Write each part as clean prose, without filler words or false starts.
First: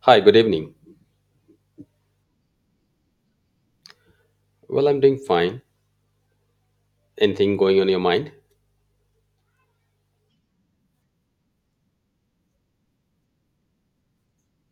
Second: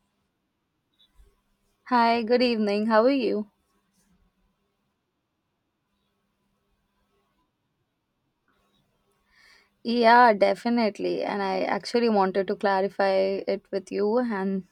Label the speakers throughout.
Speaker 1: Hi, good evening.
Speaker 2: Hi, good evening. How are you?
Speaker 1: Well, I'm doing fine. Anything going on your mind?
Speaker 2: Yeah, definitely. And I actually wanted to clarify it with you and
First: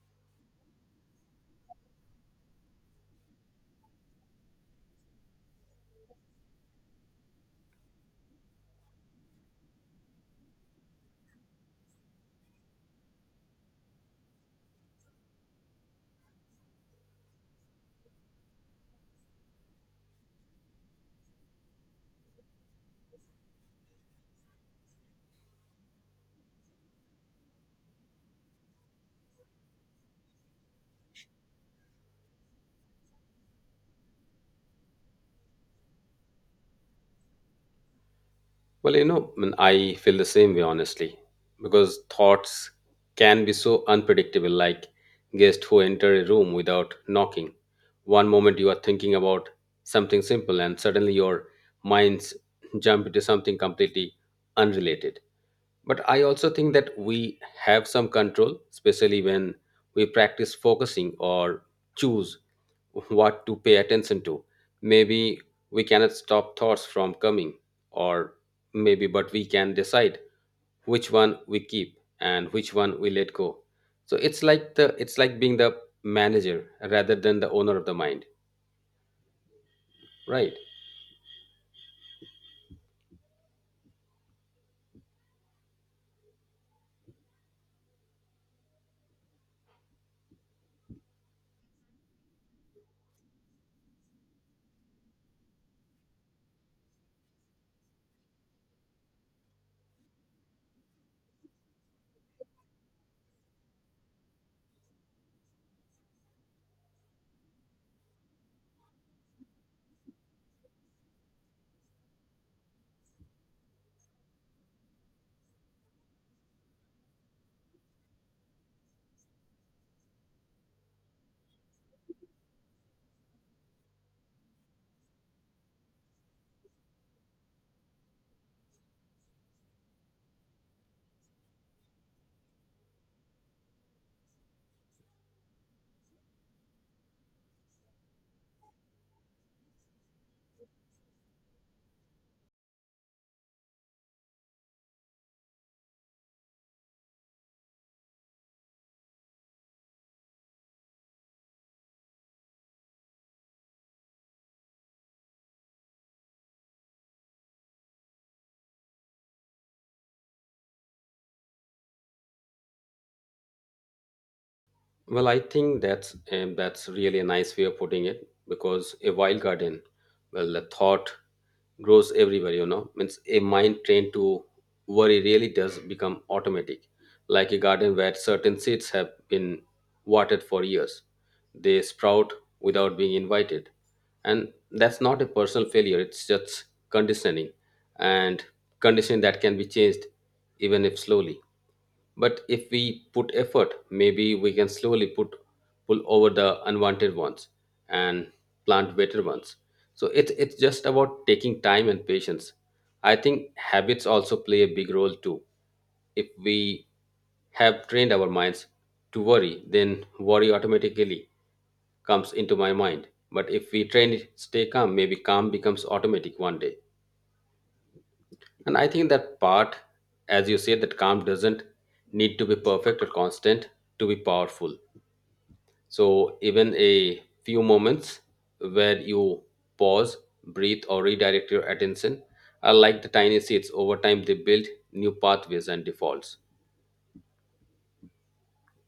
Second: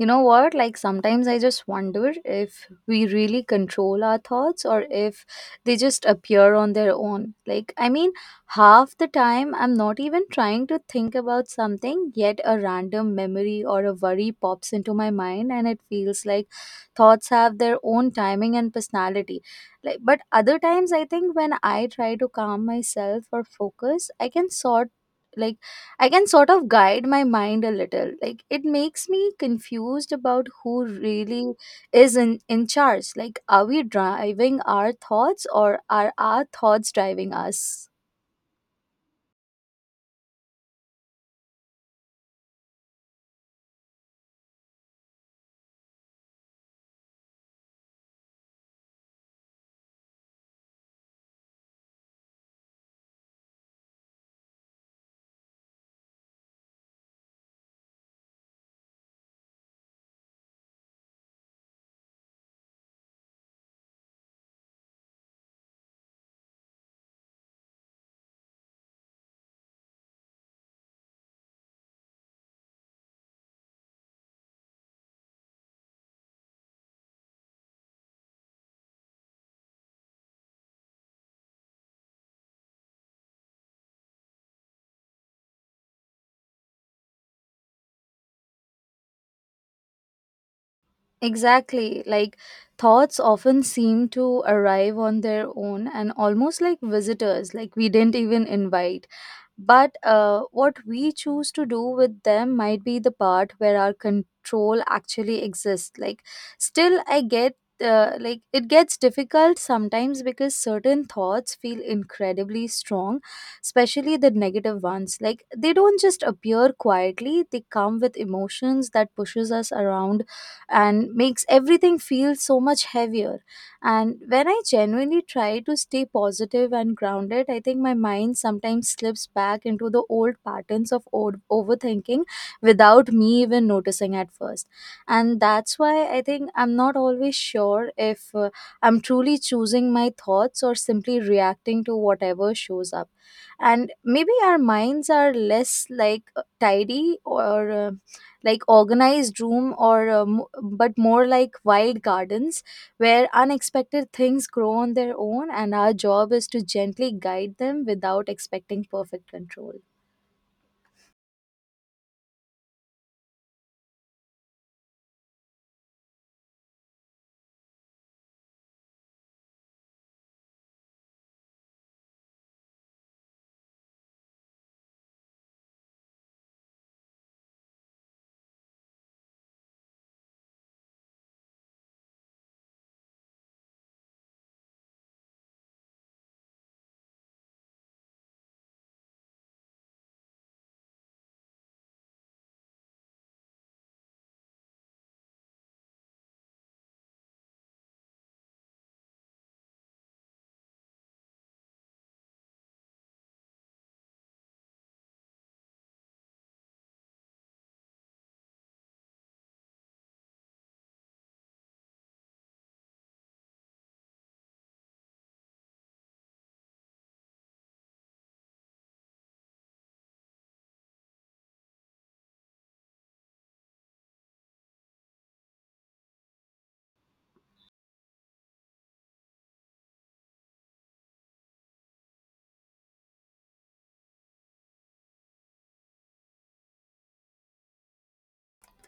Speaker 2: you know what? Like sometimes I just wonder if we really control our thoughts or if they just appear on their own. I mean, half the time I'm not even trying to think about something, yet a random memory or a worry pops into my mind, and it feels like thoughts have their own timing and personality. Like, but other times I think when I try to calm myself or focus, I can sort like I can sort of guide my mind a little. Like it makes me confused about who really is in charge. Like are we driving our thoughts or are our thoughts driving us?
Speaker 1: Well, I feel the same way, honestly, because thoughts can be so unpredictable, like guests who enter a room without knocking. One moment you are thinking about something simple, and suddenly your minds jump into something completely unrelated. But I also think that we have some control, especially when we practice focusing or choose what to pay attention to. Maybe we cannot stop thoughts from coming, or maybe, but we can decide which one we keep and which one we let go. So it's like being the manager rather than the owner of the mind, right?
Speaker 2: Exactly. Like thoughts often seem to arrive on their own and almost like visitors, like we didn't even invite. But what we choose to do with them might be the part where our control actually exists. Like, still, I get. Like it gets difficult sometimes because certain thoughts feel incredibly strong, especially the negative ones. Like they don't just appear quietly, they come with emotions that pushes us around and makes everything feel so much heavier. And when I genuinely try to stay positive and grounded, I think my mind sometimes slips back into the old patterns of old overthinking without me even noticing at first. And that's why I think I'm not always sure if I'm truly choosing my thoughts or simply reacting to whatever shows up. And maybe our minds are less like tidy or like organized room or but more like wild gardens where unexpected things grow on their own, and our job is to gently guide them without expecting perfect control.
Speaker 1: Well, I think that's really a nice way of putting it because a wild garden, well, the thought grows everywhere. You know, means a mind trained to worry really does become automatic, like a garden where certain seeds have been watered for years. They sprout without being invited, and that's not a personal failure. It's just conditioning, and conditioning that can be changed, even if slowly. But if we put effort, maybe we can slowly put pull over the unwanted ones and plant better ones. So it's just about taking time and patience. I think habits also play a big role too. If we have trained our minds to worry, then worry automatically comes into my mind. But if we train it, stay calm, maybe calm becomes automatic one day. And I think that part, as you said, that calm doesn't need to be perfect or constant to be powerful. So even a few moments where you pause, breathe, or redirect your attention are like the tiny seeds. Over time, they build new pathways and defaults.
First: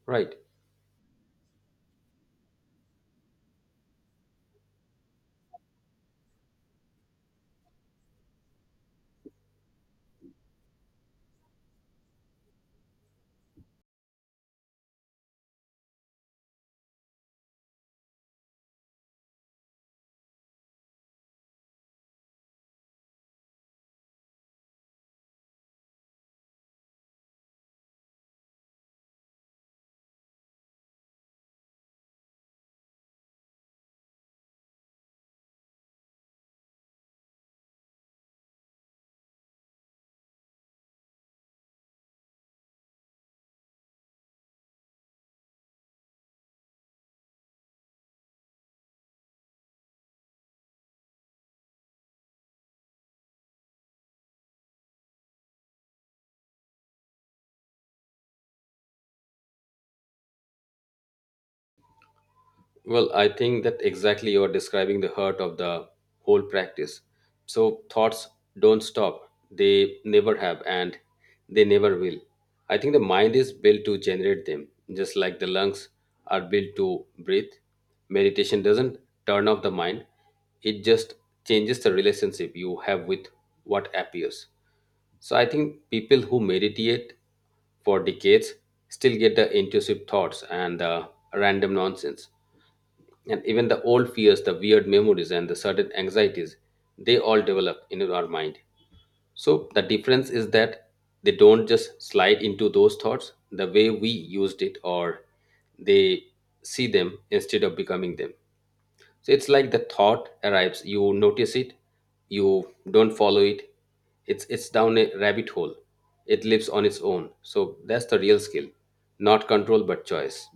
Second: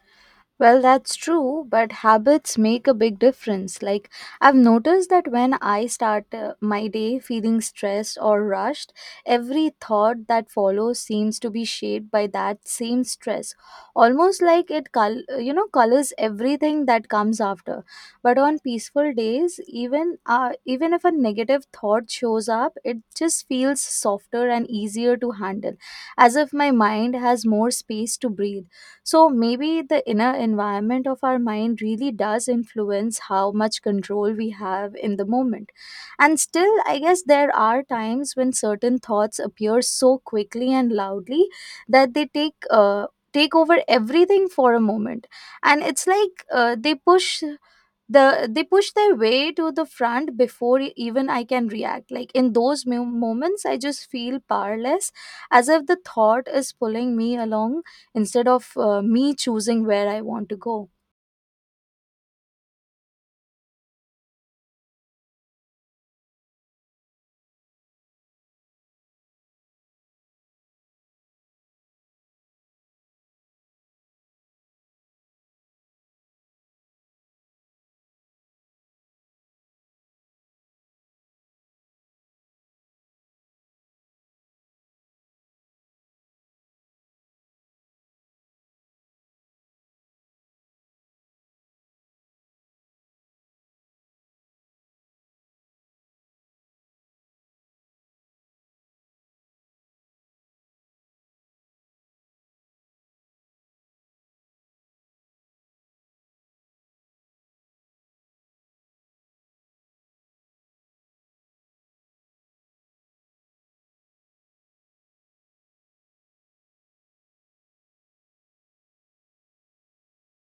Speaker 1: Right.
Speaker 2: Well, that's true, but habits make a big difference. Like, I've noticed that when I start my day feeling stressed or rushed, every thought that follows seems to be shaped by that same stress. Almost like it, colors everything that comes after. But on peaceful days, even if a negative thought shows up, it just feels softer and easier to handle, as if my mind has more space to breathe. So maybe the inner environment of our mind really does influence how much control we have in the moment. And still, I guess there are times when certain thoughts appear so quickly and loudly that they take over everything for a moment, and it's like they push their way to the front before even I can react. Like in those moments I just feel powerless, as if the thought is pulling me along instead of me choosing where I want to go.
Speaker 1: Well, I think that exactly you are describing the heart of the whole practice. So thoughts don't stop. They never have and they never will. I think the mind is built to generate them, just like the lungs are built to breathe. Meditation doesn't turn off the mind, it just changes the relationship you have with what appears. So I think people who meditate for decades still get the intrusive thoughts and the random nonsense and even the old fears, the weird memories, and the certain anxieties. They all develop in our mind, so the difference is that they don't just slide into those thoughts the way we used it, or they see them instead of becoming them. So it's like the thought arrives, you notice it, you don't follow it. It's down a rabbit hole, it lives on its own. So that's the real skill, not control but choice.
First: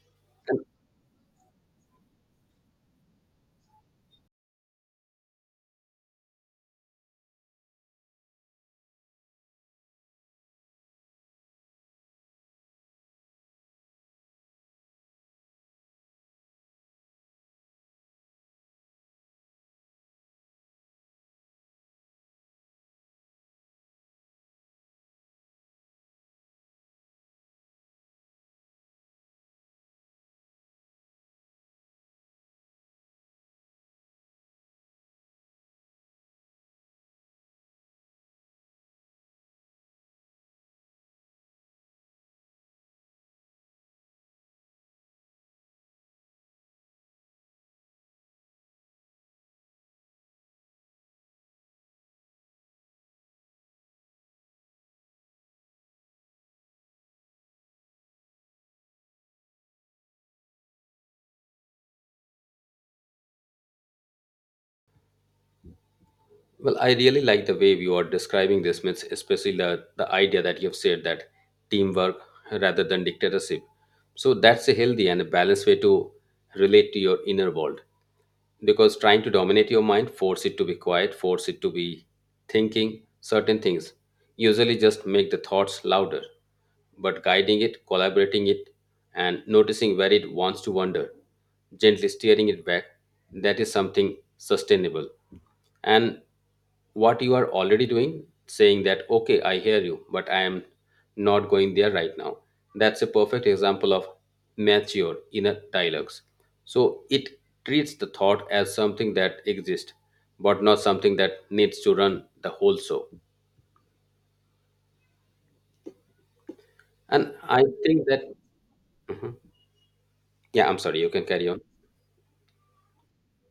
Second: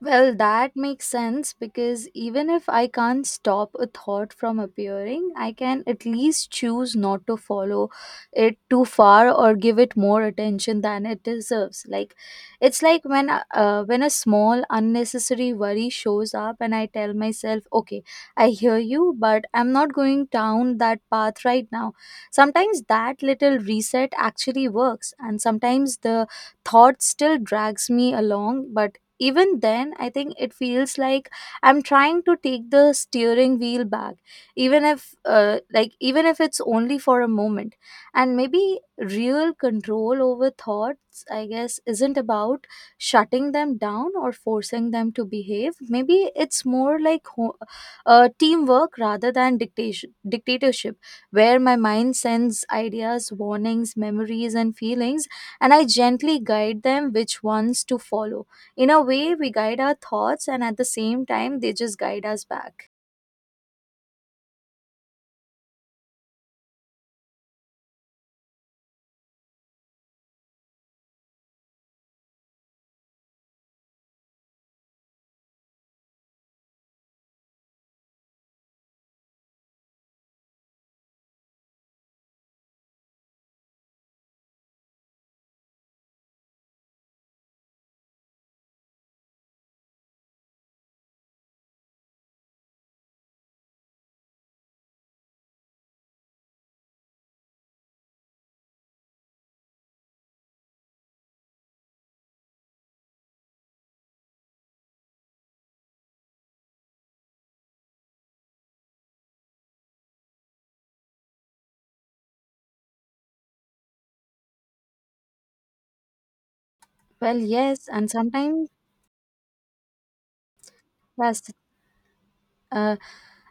Speaker 2: Well, that makes sense because even if I can't stop a thought from appearing, I can at least choose not to follow it too far or give it more attention than it deserves. Like it's like when a small unnecessary worry shows up and I tell myself, "Okay, I hear you, but I'm not going down that path right now." Sometimes that little reset actually works, and sometimes the thought still drags me along, but even then I think it feels like I'm trying to take the steering wheel back, even if like even if it's only for a moment. And maybe real control over thoughts I guess isn't about shutting them down or forcing them to behave. Maybe it's more like teamwork rather than dictation dictatorship, where my mind sends ideas, warnings, memories and feelings, and I gently guide them which ones to follow. In a way, we guide our thoughts, and at the same time, they just guide us back.
Speaker 1: Well, I really like the way you are describing this, myth, especially the idea that you've said that teamwork rather than dictatorship. So that's a healthy and a balanced way to relate to your inner world because trying to dominate your mind, force it to be quiet, force it to be thinking certain things, usually just make the thoughts louder. But guiding it, collaborating it, and noticing where it wants to wander, gently steering it back, that is something sustainable, and what you are already doing, saying that, okay, I hear you, but I am not going there right now. That's a perfect example of mature inner dialogues. So it treats the thought as something that exists, but not something that needs to run the whole show. And
Speaker 2: Well,
Speaker 1: I
Speaker 2: yes,
Speaker 1: think
Speaker 2: and
Speaker 1: that,
Speaker 2: sometimes
Speaker 1: yeah, I'm sorry, you can carry
Speaker 2: that's
Speaker 1: on.
Speaker 2: uh,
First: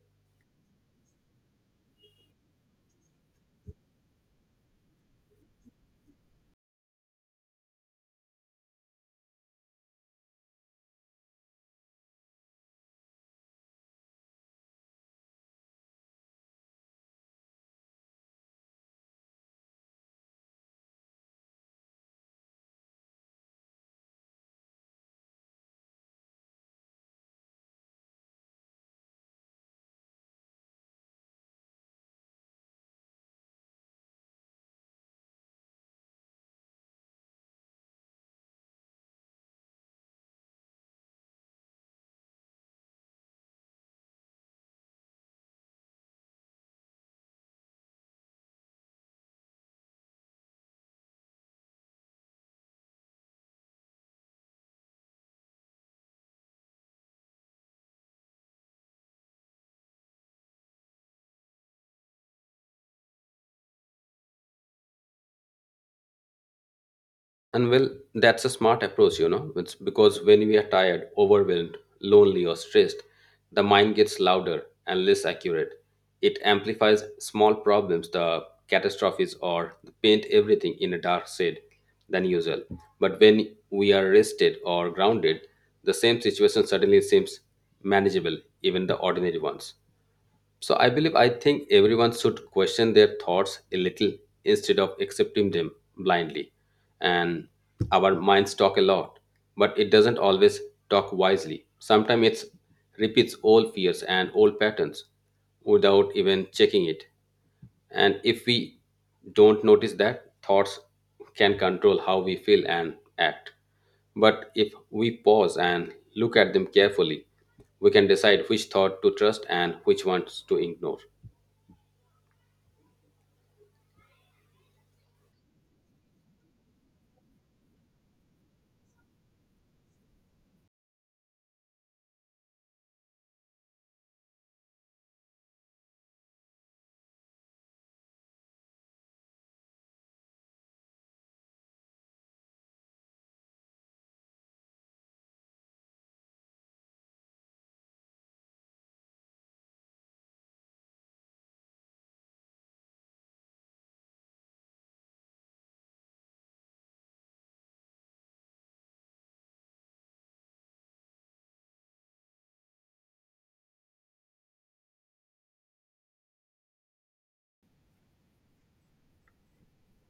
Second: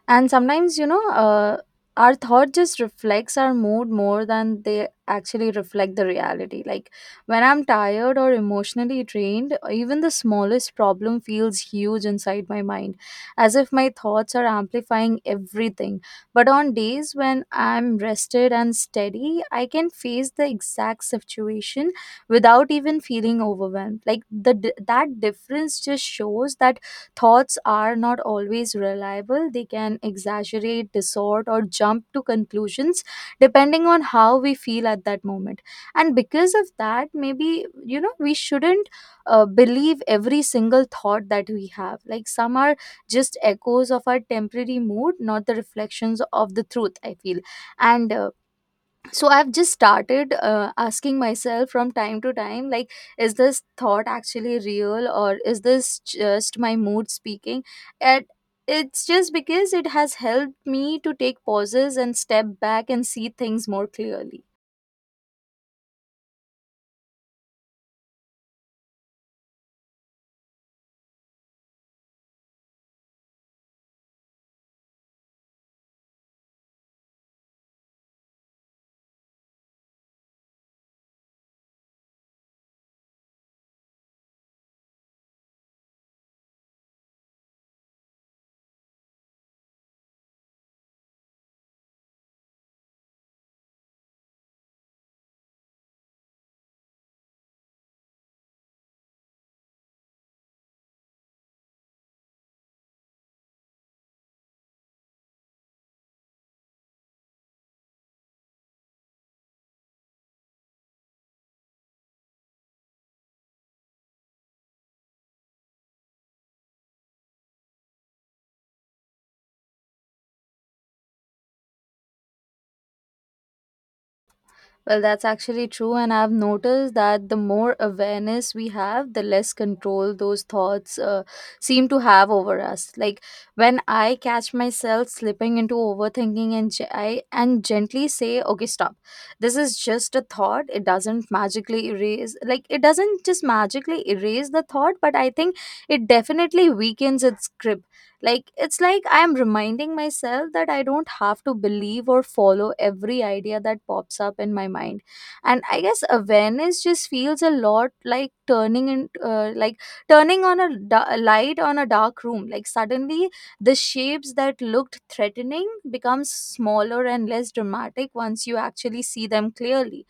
Speaker 2: and sometimes our thought just reflects our mood more than they actually reflect the reality. Like when I'm tired or emotionally drained, even the smallest problem feels huge inside my mind, as if my thoughts are amplifying everything. But on days when I'm rested and steady, I can face the exact situation without even feeling overwhelmed. Like that difference just shows that thoughts are not always reliable. They can exaggerate, distort, or jump to conclusions depending on how we feel at that moment. And because of that, maybe, you know, we shouldn't believe every single thought that we have. Like some are just echoes of our temporary mood, not the reflections of the truth, I feel. And So I've just started asking myself from time to time, like, is this thought actually real or is this just my mood speaking? And it's just because it has helped me to take pauses and step back and see things more clearly.
Speaker 1: And well, that's a smart approach, you know, it's because when we are tired, overwhelmed, lonely, or stressed, the mind gets louder and less accurate. It amplifies small problems, the catastrophes, or paint everything in a dark shade than usual. But when we are rested or grounded, the same situation suddenly seems manageable, even the ordinary ones. So I believe I think everyone should question their thoughts a little instead of accepting them blindly. And our minds talk a lot, but it doesn't always talk wisely. Sometimes it repeats old fears and old patterns without even checking it. And if we don't notice that, thoughts can control how we feel and act. But if we pause and look at them carefully, we can decide which thought to trust and which ones to ignore.
Speaker 2: Well, that's actually true. And I've noticed that the more awareness we have, the less control those thoughts seem to have over us. Like when I catch myself slipping into overthinking and ge- I and gently say, okay, stop. This is just a thought. It doesn't just magically erase the thought, but I think it definitely weakens its grip. Like it's like I am reminding myself that I don't have to believe or follow every idea that pops up in my mind. And I guess awareness just feels a lot like turning in like turning on a light on a dark room. Like suddenly the shapes that looked threatening becomes smaller and less dramatic once you actually see them clearly.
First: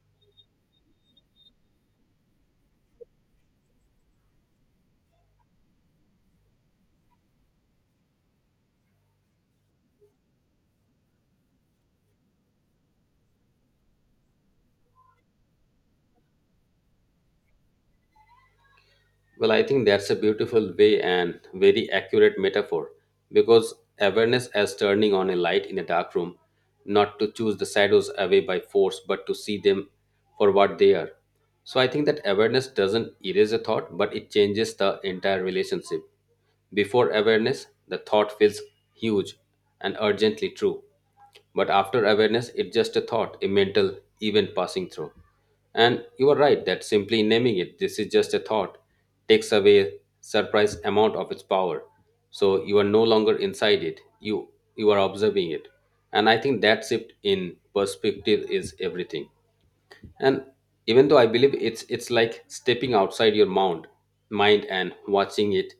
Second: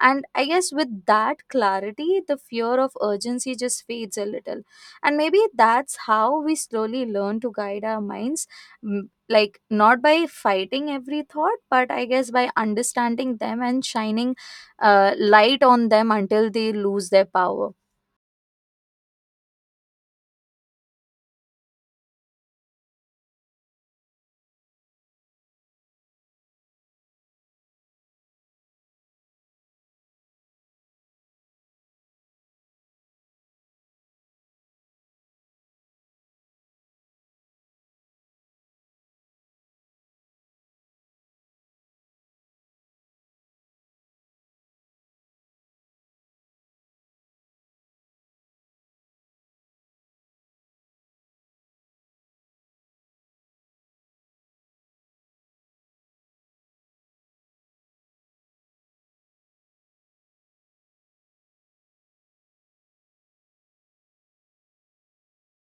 Speaker 2: And I guess with that clarity the fear of urgency just fades a little. And maybe that's how we slowly learn to guide our minds, like not by fighting every thought but I guess by understanding them and shining light on them until they lose their power.
Speaker 1: Well, I think that's a beautiful way and very accurate metaphor because awareness as turning on a light in a dark room, not to choose the shadows away by force, but to see them for what they are. So I think that awareness doesn't erase a thought, but it changes the entire relationship. Before awareness, the thought feels huge and urgently true. But after awareness, it's just a thought, a mental event passing through. And you are right that simply naming it, this is just a thought, takes away surprise amount of its power. So you are no longer inside it. You are observing it. And I think that shift in perspective is everything, and even though I believe it's like stepping outside your mound mind and watching it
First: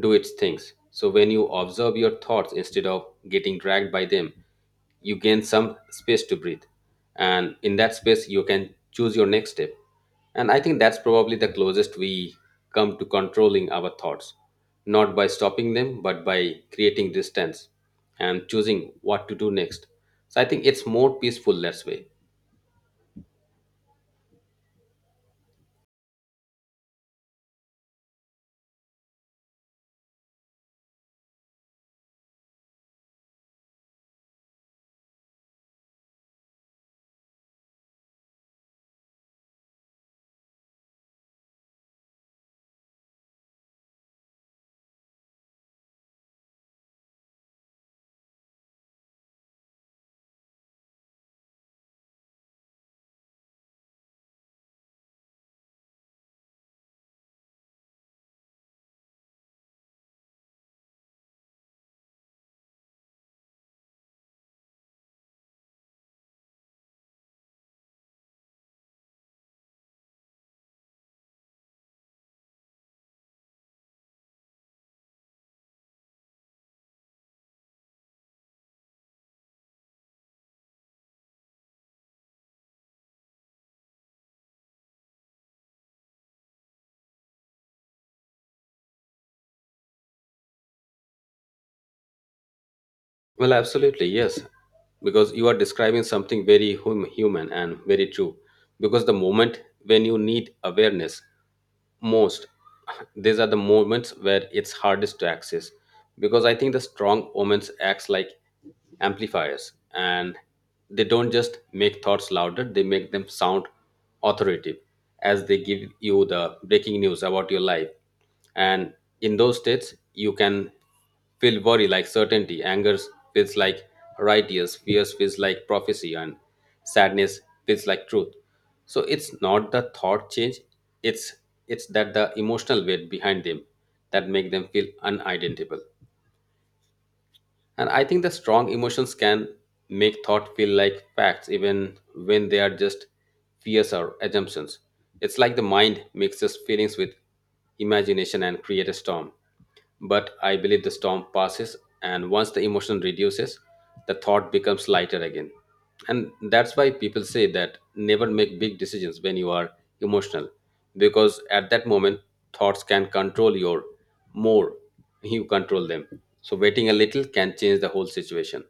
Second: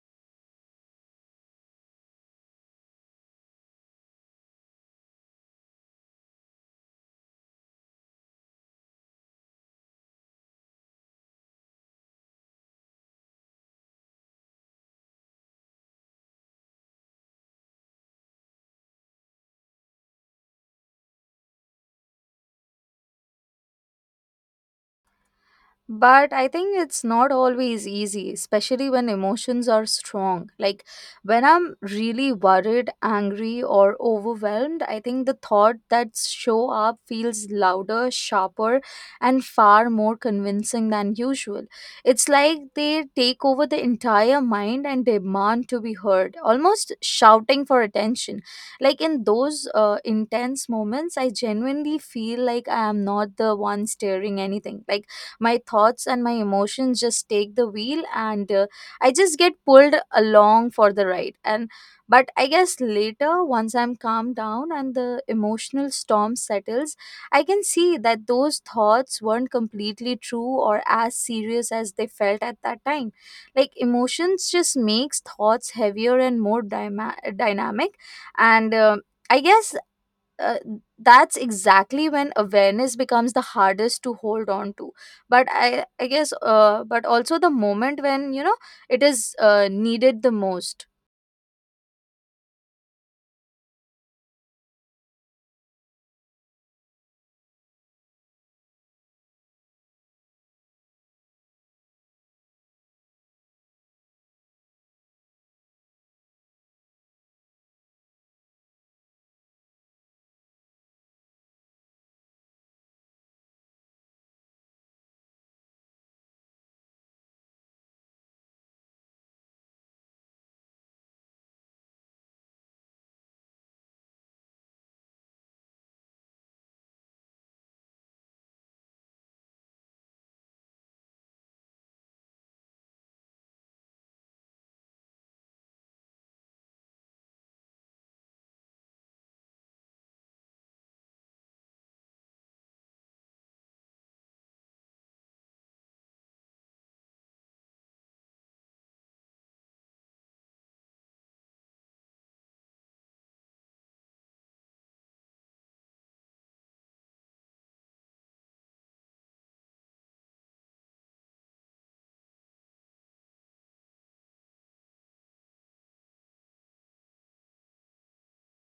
Speaker 1: do its things. So when you observe your thoughts instead of getting dragged by them, you gain some space to breathe, and in that space you can choose your next step. And I think that's probably the closest we come to controlling our thoughts, not by stopping them but by creating distance and choosing what to do next. So I think it's more peaceful that way.
Speaker 2: But I think it's not always easy, especially when emotions are strong. Like when I'm really worried, angry, or overwhelmed, I think the thought that show up feels louder, sharper, and far more convincing than usual. It's like they take over the entire mind and demand to be heard, almost shouting for attention. Like in those intense moments, I genuinely feel like I am not the one steering anything. Like my thoughts and my emotions just take the wheel, and I just get pulled along for the ride. And but I guess later once I'm calmed down and the emotional storm settles, I can see that those thoughts weren't completely true or as serious as they felt at that time. Like emotions just makes thoughts heavier and more dynamic. And I guess uh, that's exactly when awareness becomes the hardest to hold on to, but I guess but also the moment when, you know, it is needed the most.
Speaker 1: Well, absolutely, yes. Because you are describing something very human and very true. Because the moment when you need awareness most, these are the moments where it's hardest to access. Because I think the strong omens acts like amplifiers, and they don't just make thoughts louder, they make them sound authoritative, as they give you the breaking news about your life. And in those states, you can feel worry like certainty, anger feels like righteous, fears feels like prophecy, and sadness feels like truth. So it's not the thought change, it's it's that the emotional weight behind them that make them feel unidentifiable. And I think the strong emotions can make thought feel like facts even when they are just fears or assumptions. It's like the mind mixes feelings with imagination and create a storm. But I believe the storm passes, and once the emotion reduces, the thought becomes lighter again. And that's why people say that never make big decisions when you are emotional, because at that moment, thoughts can control your more, you control them. So, waiting a little can change the whole situation.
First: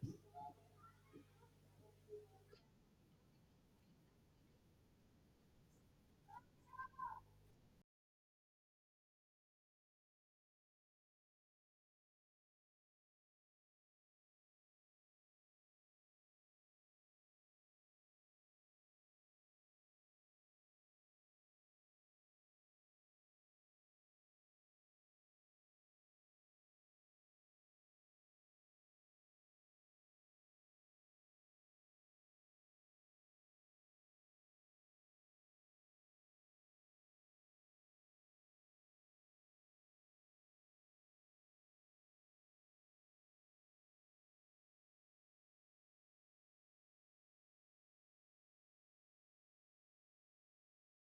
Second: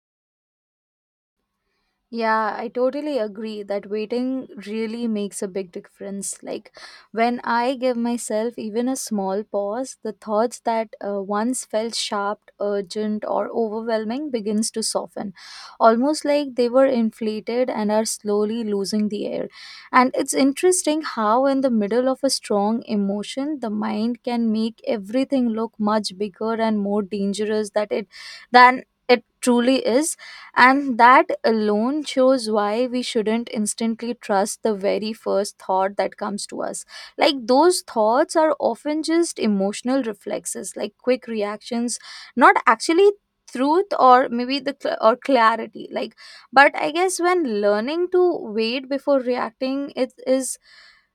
Speaker 2: Yeah, I totally agree that waiting really makes a big difference. Like when I give myself even a small pause, the thoughts that once felt sharp, urgent or overwhelming begins to soften, almost like they were inflated and are slowly losing the air. And it's interesting how in the middle of a strong emotion, the mind can make everything look much bigger and more dangerous that it than it truly is. And that alone shows why we shouldn't instantly trust the very first thought that comes to us. Like, those thoughts are often just emotional reflexes, like quick reactions, not actually truth or maybe the cl- or clarity. Like but I guess when learning to wait before reacting it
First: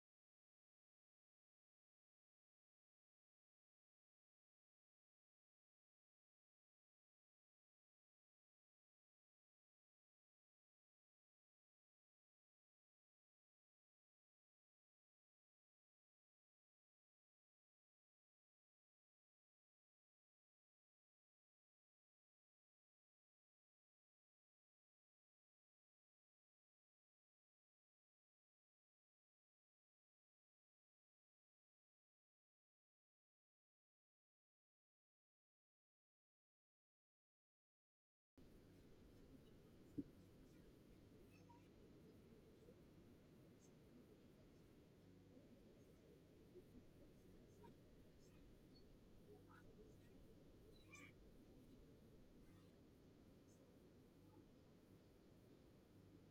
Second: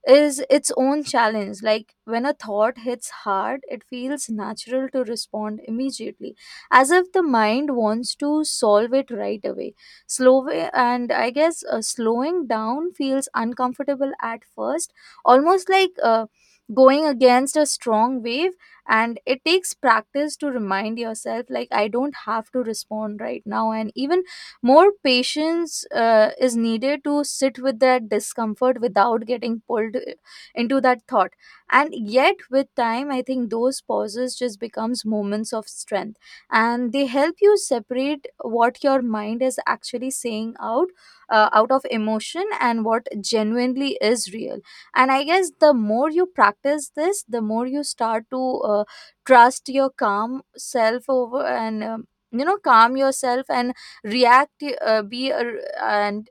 Speaker 2: is its own challenge. Like when a thought hits hard it feels natural to respond immediately, as if the mind wants to solve it right away. Slow way, and I guess slowing down feels uncomfortable at first, almost like going against a strong wave. And it takes practice to remind yourself, like, I don't have to respond right now. And even more patience is needed to sit with that discomfort without getting pulled into that thought. And yet with time I think those pauses just becomes moments of strength, and they help you separate what your mind is actually saying out of emotion and what genuinely is real. And I guess the more you practice this the more you start to trust your calm self over and you know calm yourself and react be a, and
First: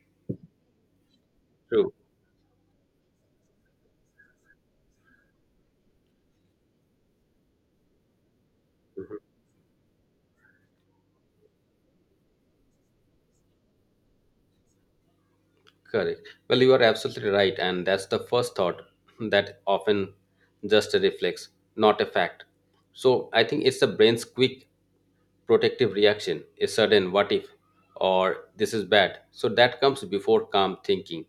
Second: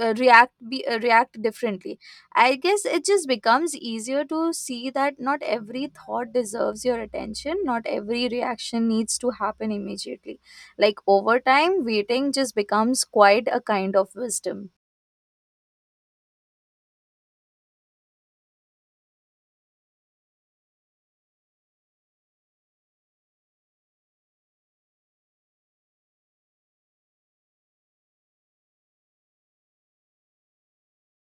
Speaker 2: react be react
Speaker 1: True.
Speaker 2: differently. I guess it just becomes easier to see that not every thought deserves your attention, not every reaction needs to happen immediately. Like over time waiting just becomes quite a kind of wisdom.
Speaker 1: Correct. Well, you are absolutely right, and that's the first thought that often just a reflex, not a fact. So I think it's the brain's quick protective reaction, a sudden what if, or this is bad. So that comes before calm thinking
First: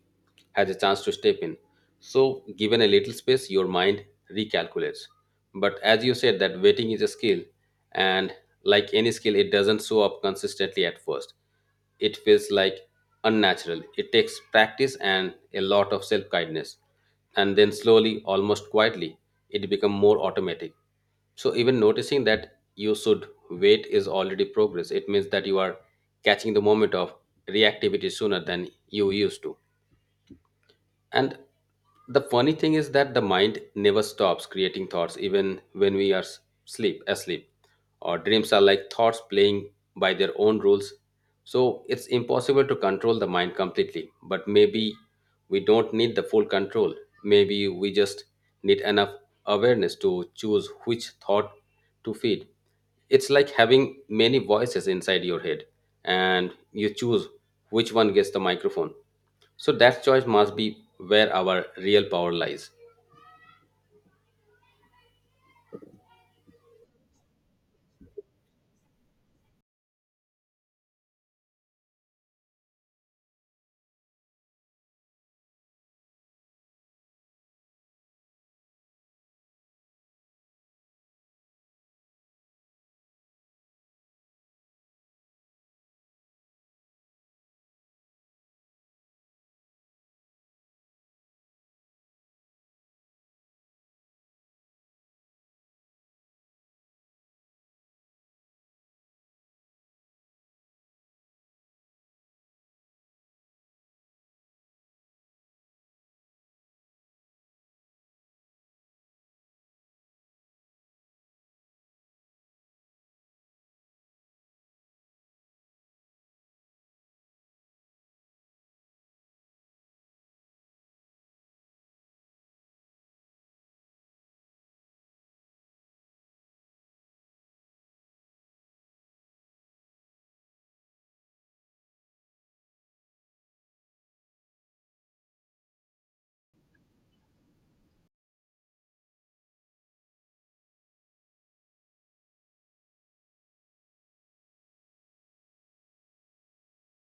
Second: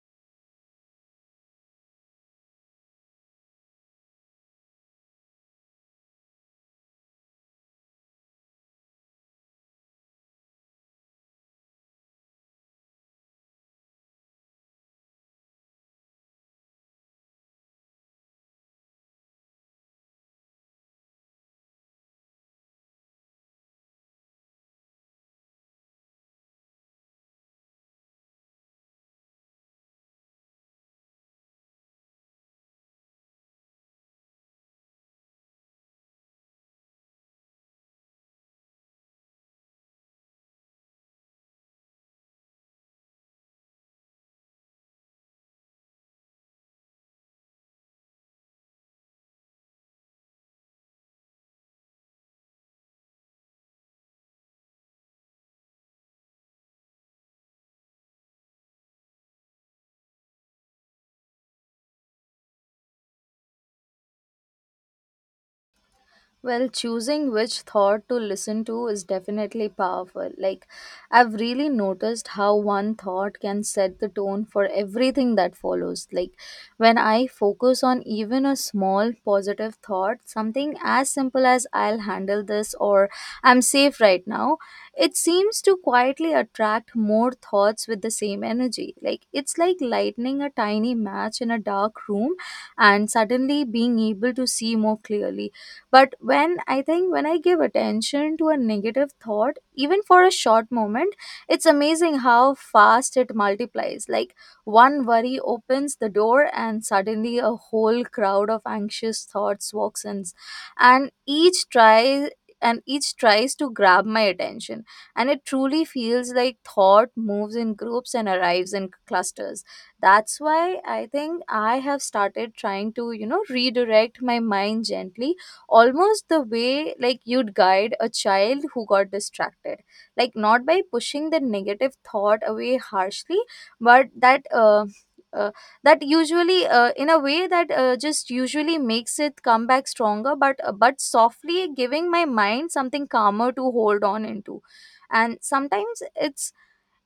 Speaker 1: has a chance to step in. So given a little space, your mind recalculates. But as you said, that waiting is a skill, and like any skill, it doesn't show up consistently at first. It feels like unnatural. It takes practice and a lot of self kindness. And then slowly, almost quietly, it becomes more automatic. So even noticing that you should wait is already progress. It means that you are catching the moment of reactivity sooner than you used to. And the funny thing is that the mind never stops creating thoughts even when we are sleep asleep. Our dreams are like thoughts playing by their own rules. So it's impossible to control the mind completely. But maybe we don't need the full control. Maybe we just need enough awareness to choose which thought to feed. It's like having many voices inside your head, and you choose which one gets the microphone. So that choice must be where our real power lies.
Speaker 2: Well, choosing which thought to listen to is definitely powerful. Like, I've really noticed how one thought can set the tone for everything that follows. Like, when I focus on even a small positive thought, something as simple as I'll handle this or I'm safe right now, it seems to quietly attract more thoughts with the same energy. Like, it's like lighting a tiny match in a dark room and suddenly being able to see more clearly. But when I give attention to a negative thought even for a short moment, it's amazing how fast it multiplies. Like, one worry opens the door and suddenly a whole crowd of anxious thoughts walks in, and each tries to grab my attention. And it truly feels like thought moves in groups and arrives in clusters. That's why I think I have started trying to redirect my mind gently, almost the way like you'd guide a child who got distracted. Like, not by pushing the negative thought away harshly, but that uh, that usually in a way that just usually makes it come back stronger, but softly giving my mind something calmer to hold on into. And sometimes it's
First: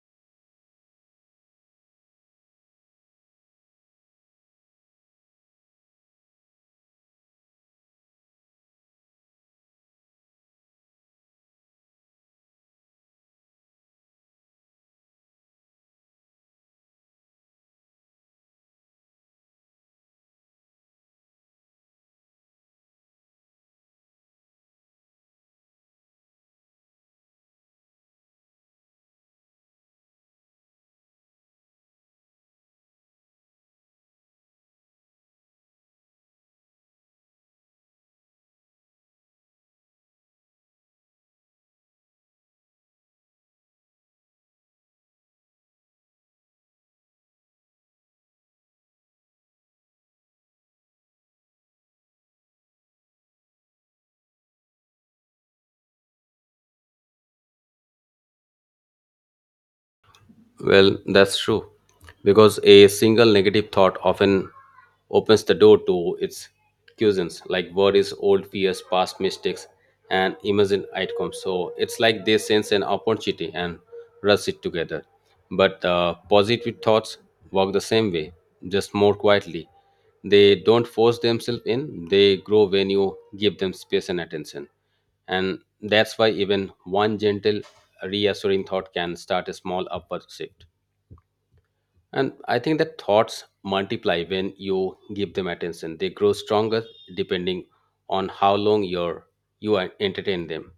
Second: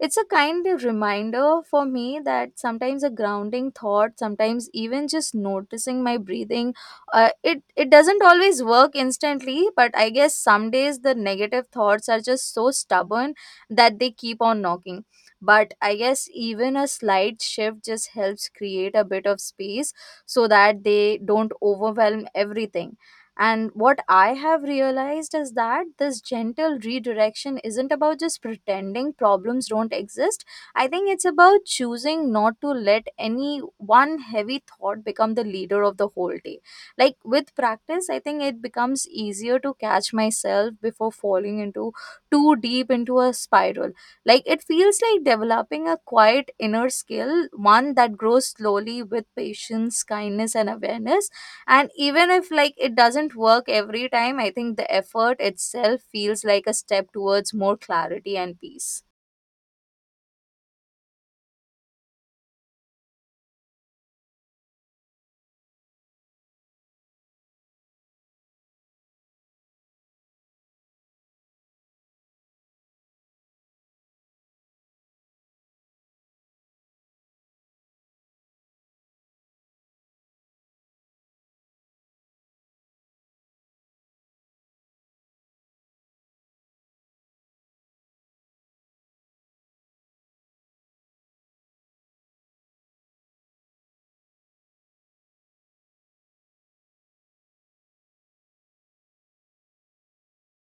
Speaker 2: it's a kind of reminder for me that sometimes a grounding thought, sometimes even just noticing my breathing, it doesn't always work instantly. But I guess some days the negative thoughts are just so stubborn that they keep on knocking. But I guess even a slight shift just helps create a bit of space so that they don't overwhelm everything. And what I have realized is that this gentle redirection isn't about just pretending problems don't exist. I think it's about choosing not to let any one heavy thought become the leader of the whole day. Like, with practice, I think it becomes easier to catch myself before falling into too deep into a spiral. Like, it feels like developing a quiet inner skill, one that grows slowly with patience, kindness, and awareness. And even if like it doesn't work every time, I think the effort itself feels like a step towards more clarity and peace.
Speaker 1: Well, that's true. Because a single negative thought often opens the door to its cuisines, like worries, old fears, past mistakes, and imagined outcomes. So it's like they sense an opportunity and rush it together. But positive thoughts work the same way, just more quietly. They don't force themselves in, they grow when you give them space and attention. And that's why even one gentle, reassuring thought can start a small upward shift. And I think that thoughts multiply when you give them attention. They grow stronger depending on how you are entertain them.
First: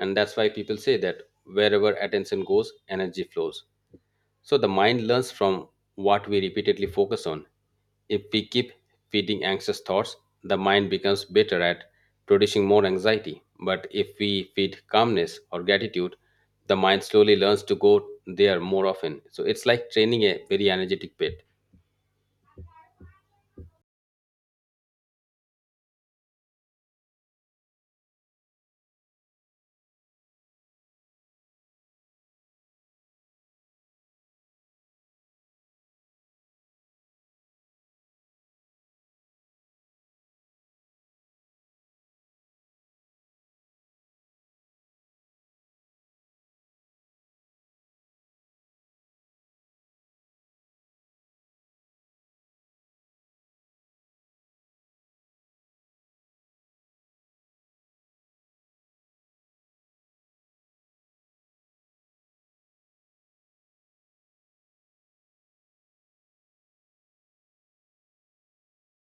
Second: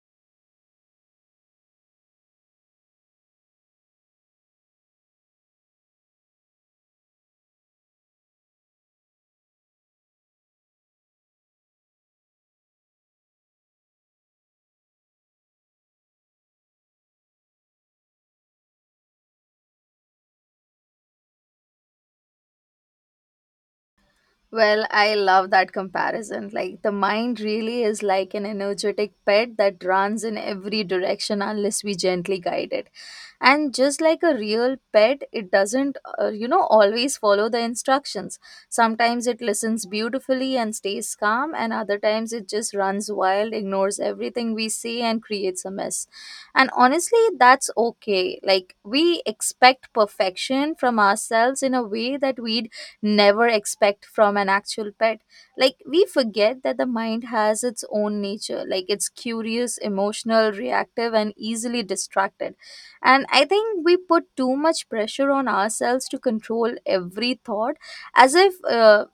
Speaker 1: And that's why people say that wherever attention goes, energy flows. So the mind learns from what we repeatedly focus on. If we keep feeding anxious thoughts, the mind becomes better at producing more anxiety. But if we feed calmness or gratitude, the mind slowly learns to go there more often. So it's like training a very energetic pet.
Speaker 2: Well, I love that comparison. Like, the mind really is like an energetic pet that runs in every direction unless we gently guide it. And just like a real pet, it doesn't, you know, always follow the instructions. Sometimes it listens beautifully and stays calm, and other times it just runs wild, ignores everything we say, and creates a mess. And honestly, that's okay. Like, we expect perfection from ourselves in a way that we'd never expect from an actual pet. Like, we forget that the mind has its own nature. Like, it's curious, emotional, reactive, and easily distracted. And I think we put too much pressure on ourselves to control every thought as if. Uh,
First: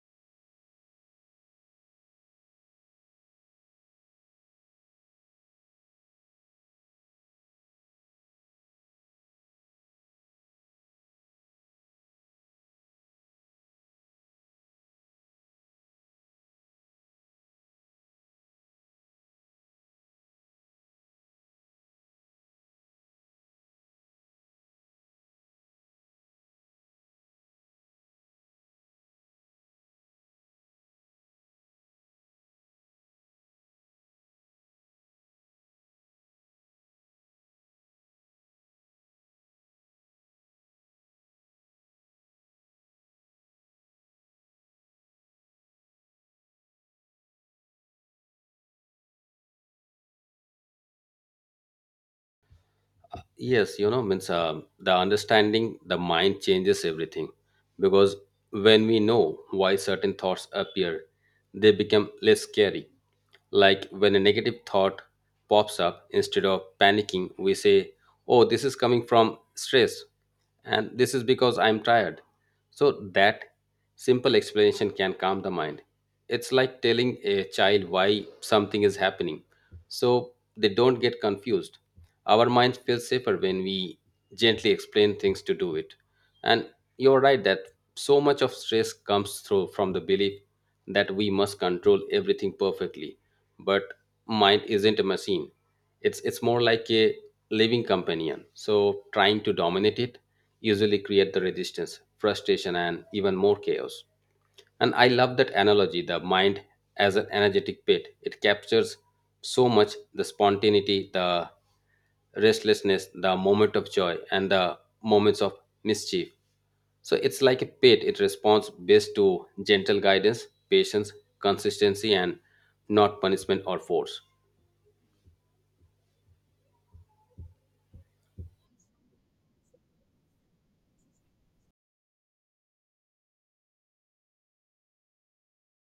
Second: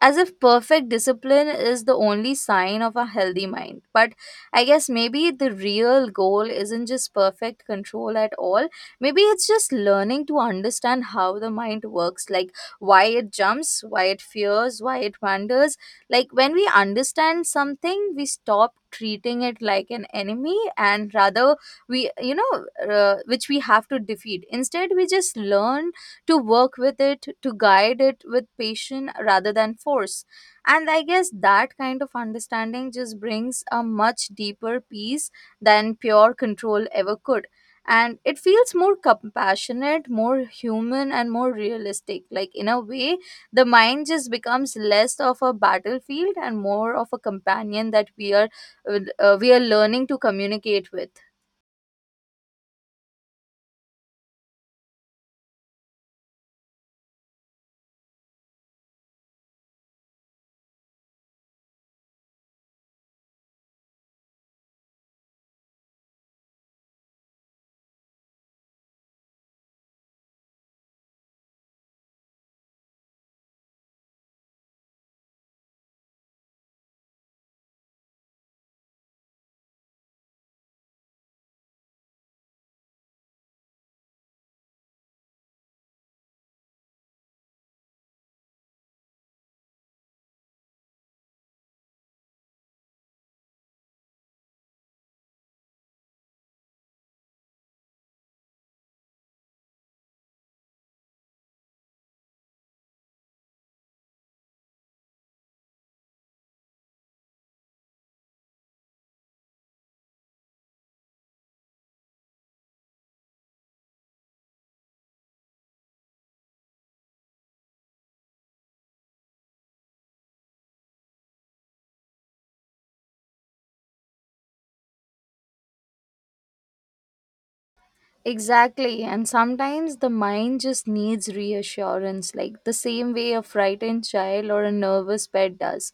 Speaker 2: as if perfect discipline is the only sign of a healthy mind. But I guess maybe the real goal isn't just perfect control at all. Maybe it's just learning to understand how the mind works, like why it jumps, why it fears, why it wanders. Like, when we understand something, we stop treating it like an enemy, and rather we you know which we have to defeat. Instead we just learn to work with it, to guide it with patience rather than force. And I guess that kind of understanding just brings a much deeper peace than pure control ever could. And it feels more compassionate, more human, and more realistic. Like, in a way, the mind just becomes less of a battlefield and more of a companion that we are learning to communicate with.
Speaker 1: Yes, you know, means the understanding the mind changes everything because when we know why certain thoughts appear, they become less scary. Like when a negative thought pops up, instead of panicking, we say, oh, this is coming from stress, and this is because I'm tired. So that simple explanation can calm the mind. It's like telling a child why something is happening so they don't get confused. Our minds feel safer when we gently explain things to do it. And you're right that so much of stress comes through from the belief that we must control everything perfectly, but mind isn't a machine, it's more like a living companion. So trying to dominate it usually create the resistance, frustration, and even more chaos. And I love that analogy, the mind as an energetic pit, it captures so much, the spontaneity, the restlessness, the moment of joy, and the moments of mischief. So it's like a pit, it responds best to gentle guidance, patience, consistency, and not punishment or force.
Speaker 2: Exactly. And sometimes the mind just needs reassurance, like the same way a frightened child or a nervous pet does.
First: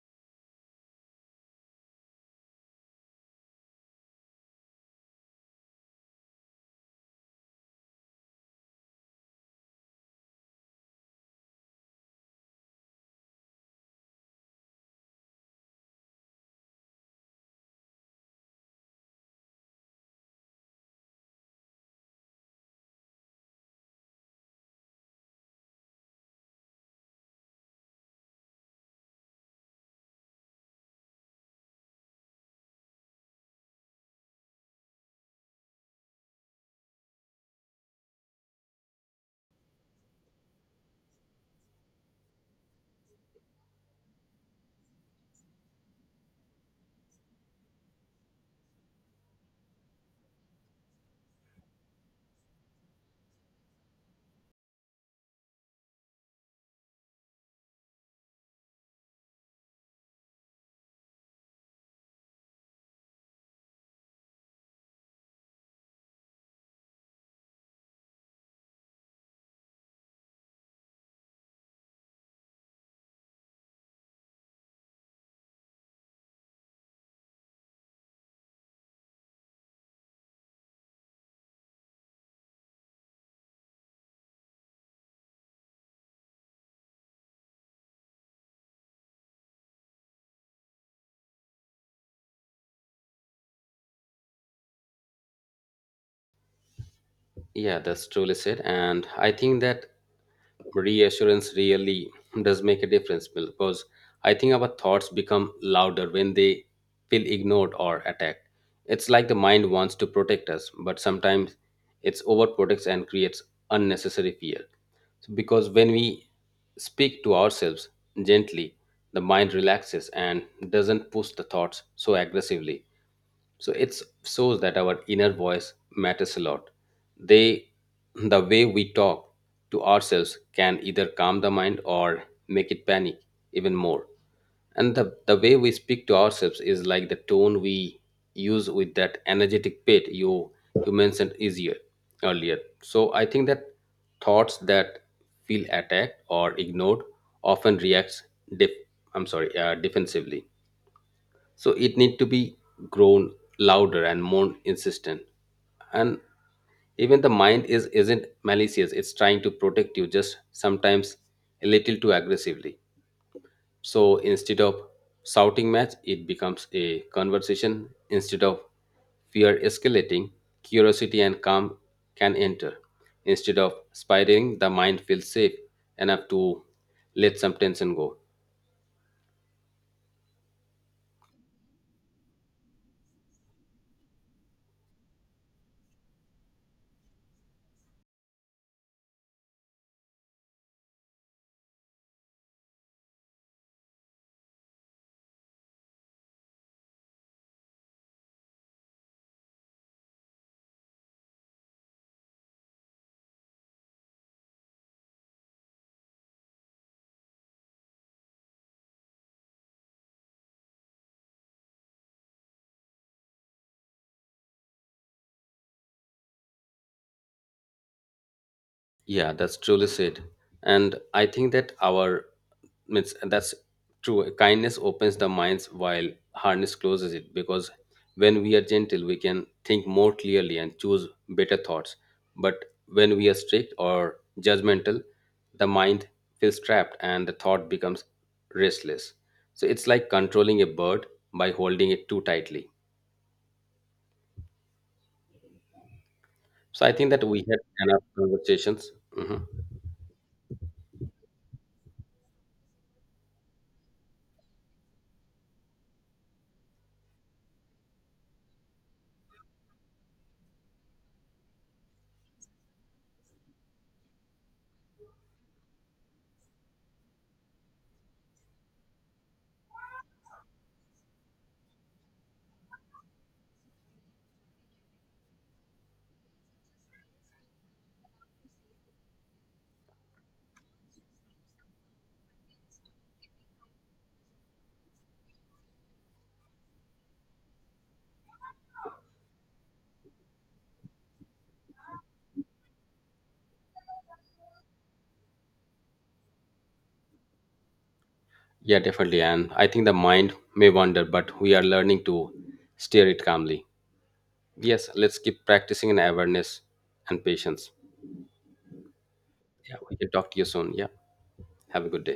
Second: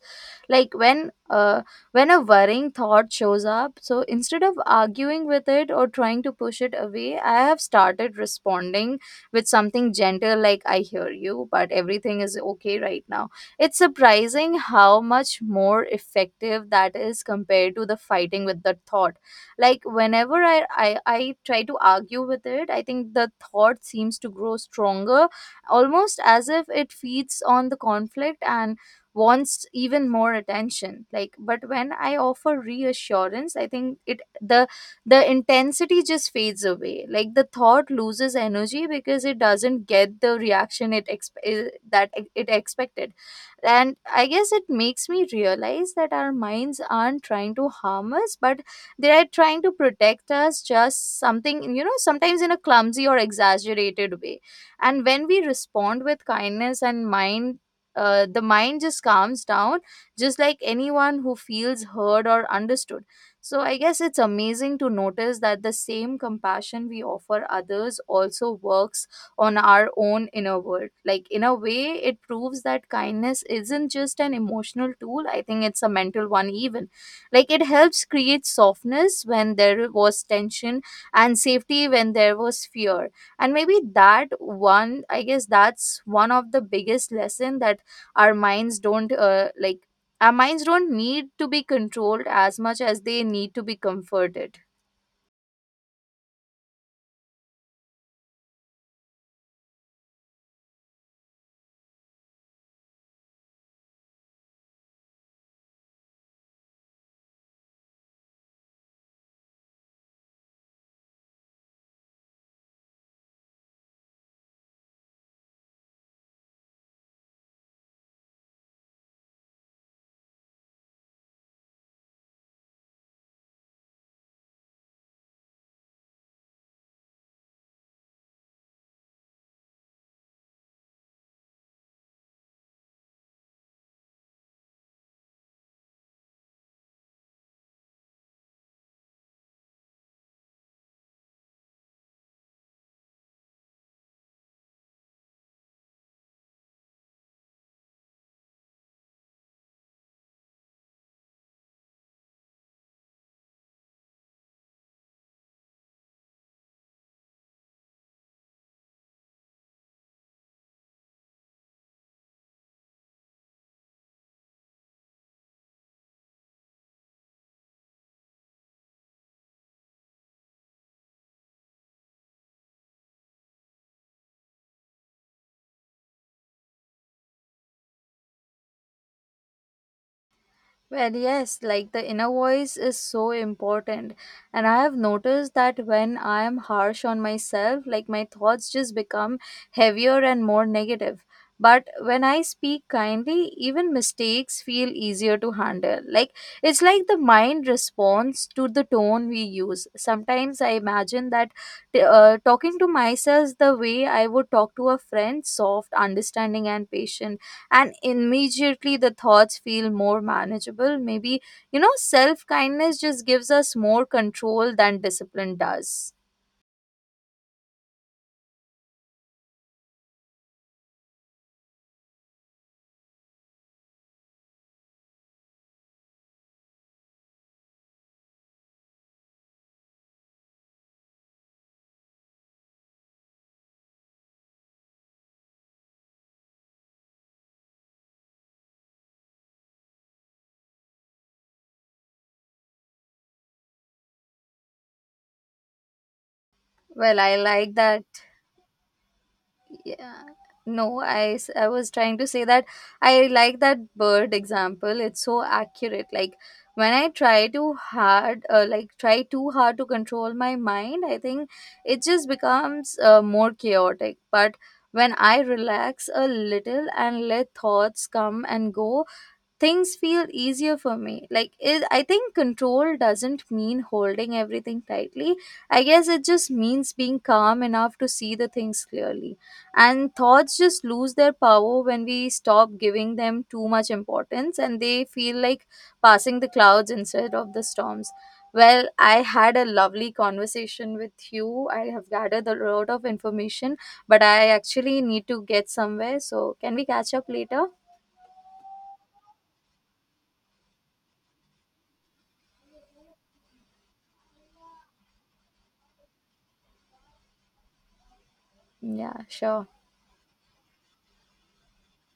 Speaker 2: Like, when a worrying thought shows up, so instead of arguing with it or trying to push it away, I have started responding with something gentle like I hear you, but everything is okay right now. It's surprising how much more effective that is compared to the fighting with the thought. Like, whenever I try to argue with it, I think the thought seems to grow stronger, almost as if it feeds on the conflict and wants even more attention. Like, but when I offer reassurance, I think it the intensity just fades away. Like, the thought loses energy because it doesn't get the reaction it exp- eh, that e-, it expected. And I guess it makes me realize that our minds aren't trying to harm us, but they are trying to protect us, just something you know sometimes in a clumsy or exaggerated way. And when we respond with kindness and mind, the mind just calms down, just like anyone who feels heard or understood. So I guess it's amazing to notice that the same compassion we offer others also works on our own inner world. Like, in a way, it proves that kindness isn't just an emotional tool, I think it's a mental one even. Like, it helps create softness when there was tension, and safety when there was fear. And maybe that one, I guess that's one of the biggest lesson that our minds don't uh, like our minds don't need to be controlled as much as they need to be comforted.
Speaker 1: Yeah, that's truly said. And I think that reassurance really does make a difference because I think our thoughts become louder when they feel ignored or attacked. It's like the mind wants to protect us, but sometimes it's overprotects and creates unnecessary fear. So because when we speak to ourselves gently, the mind relaxes and doesn't push the thoughts so aggressively. So it shows that our inner voice matters a lot. They the, way we talk to ourselves can either calm the mind or make it panic even more. And the way we speak to ourselves is like the tone we use with that energetic pit you mentioned easier earlier. So I think that thoughts that feel attacked or ignored often reacts def- I'm sorry defensively. So it need to be grown louder and more insistent. And even the mind is isn't malicious, it's trying to protect you, just sometimes a little too aggressively. So instead of shouting match it becomes a conversation, instead of fear escalating, curiosity and calm can enter, instead of spiraling, the mind feels safe enough to let some tension go.
Speaker 2: Well, yes, like the inner voice is so important. And I have noticed that when I am harsh on myself, like my thoughts just become heavier and more negative. But when I speak kindly, even mistakes feel easier to handle. Like, it's like the mind responds to the tone we use. Sometimes I imagine that talking to myself the way I would talk to a friend, soft, understanding, and patient, and immediately the thoughts feel more manageable. Maybe, you know, self kindness just gives us more control than discipline does.
Speaker 1: Yeah, that's truly said. And I think that our means that's true. Kindness opens the minds while hardness closes it because when we are gentle, we can think more clearly and choose better thoughts. But when we are strict or judgmental, the mind feels trapped and the thought becomes restless. So it's like controlling a bird by holding it too tightly. So I think
Speaker 2: Well,
Speaker 1: that
Speaker 2: I
Speaker 1: we had
Speaker 2: like
Speaker 1: enough
Speaker 2: that.
Speaker 1: conversations. Mhm.
Speaker 2: Yeah. No, I was trying to say that I like that bird example. It's so accurate. Like, when I try too hard, like try too hard to control my mind, I think it just becomes more chaotic. But when I relax a little and let thoughts come and go, things feel easier for me. Like it, I think control doesn't mean holding everything tightly. I guess it just means being calm enough to see the things clearly. And thoughts just lose their power when we stop giving them too much importance, and they feel like passing the clouds instead of the storms. Well, I had a lovely conversation with you. I have gathered a lot of information, but I actually need to get somewhere, so can we catch up later?
Speaker 1: Yeah, definitely. And I think the mind may wander, but we are learning to steer it calmly. Yes, let's keep practicing in awareness and patience.
Speaker 2: Yeah, sure.
Speaker 1: Yeah, we can talk to you soon. Yeah, have a good day.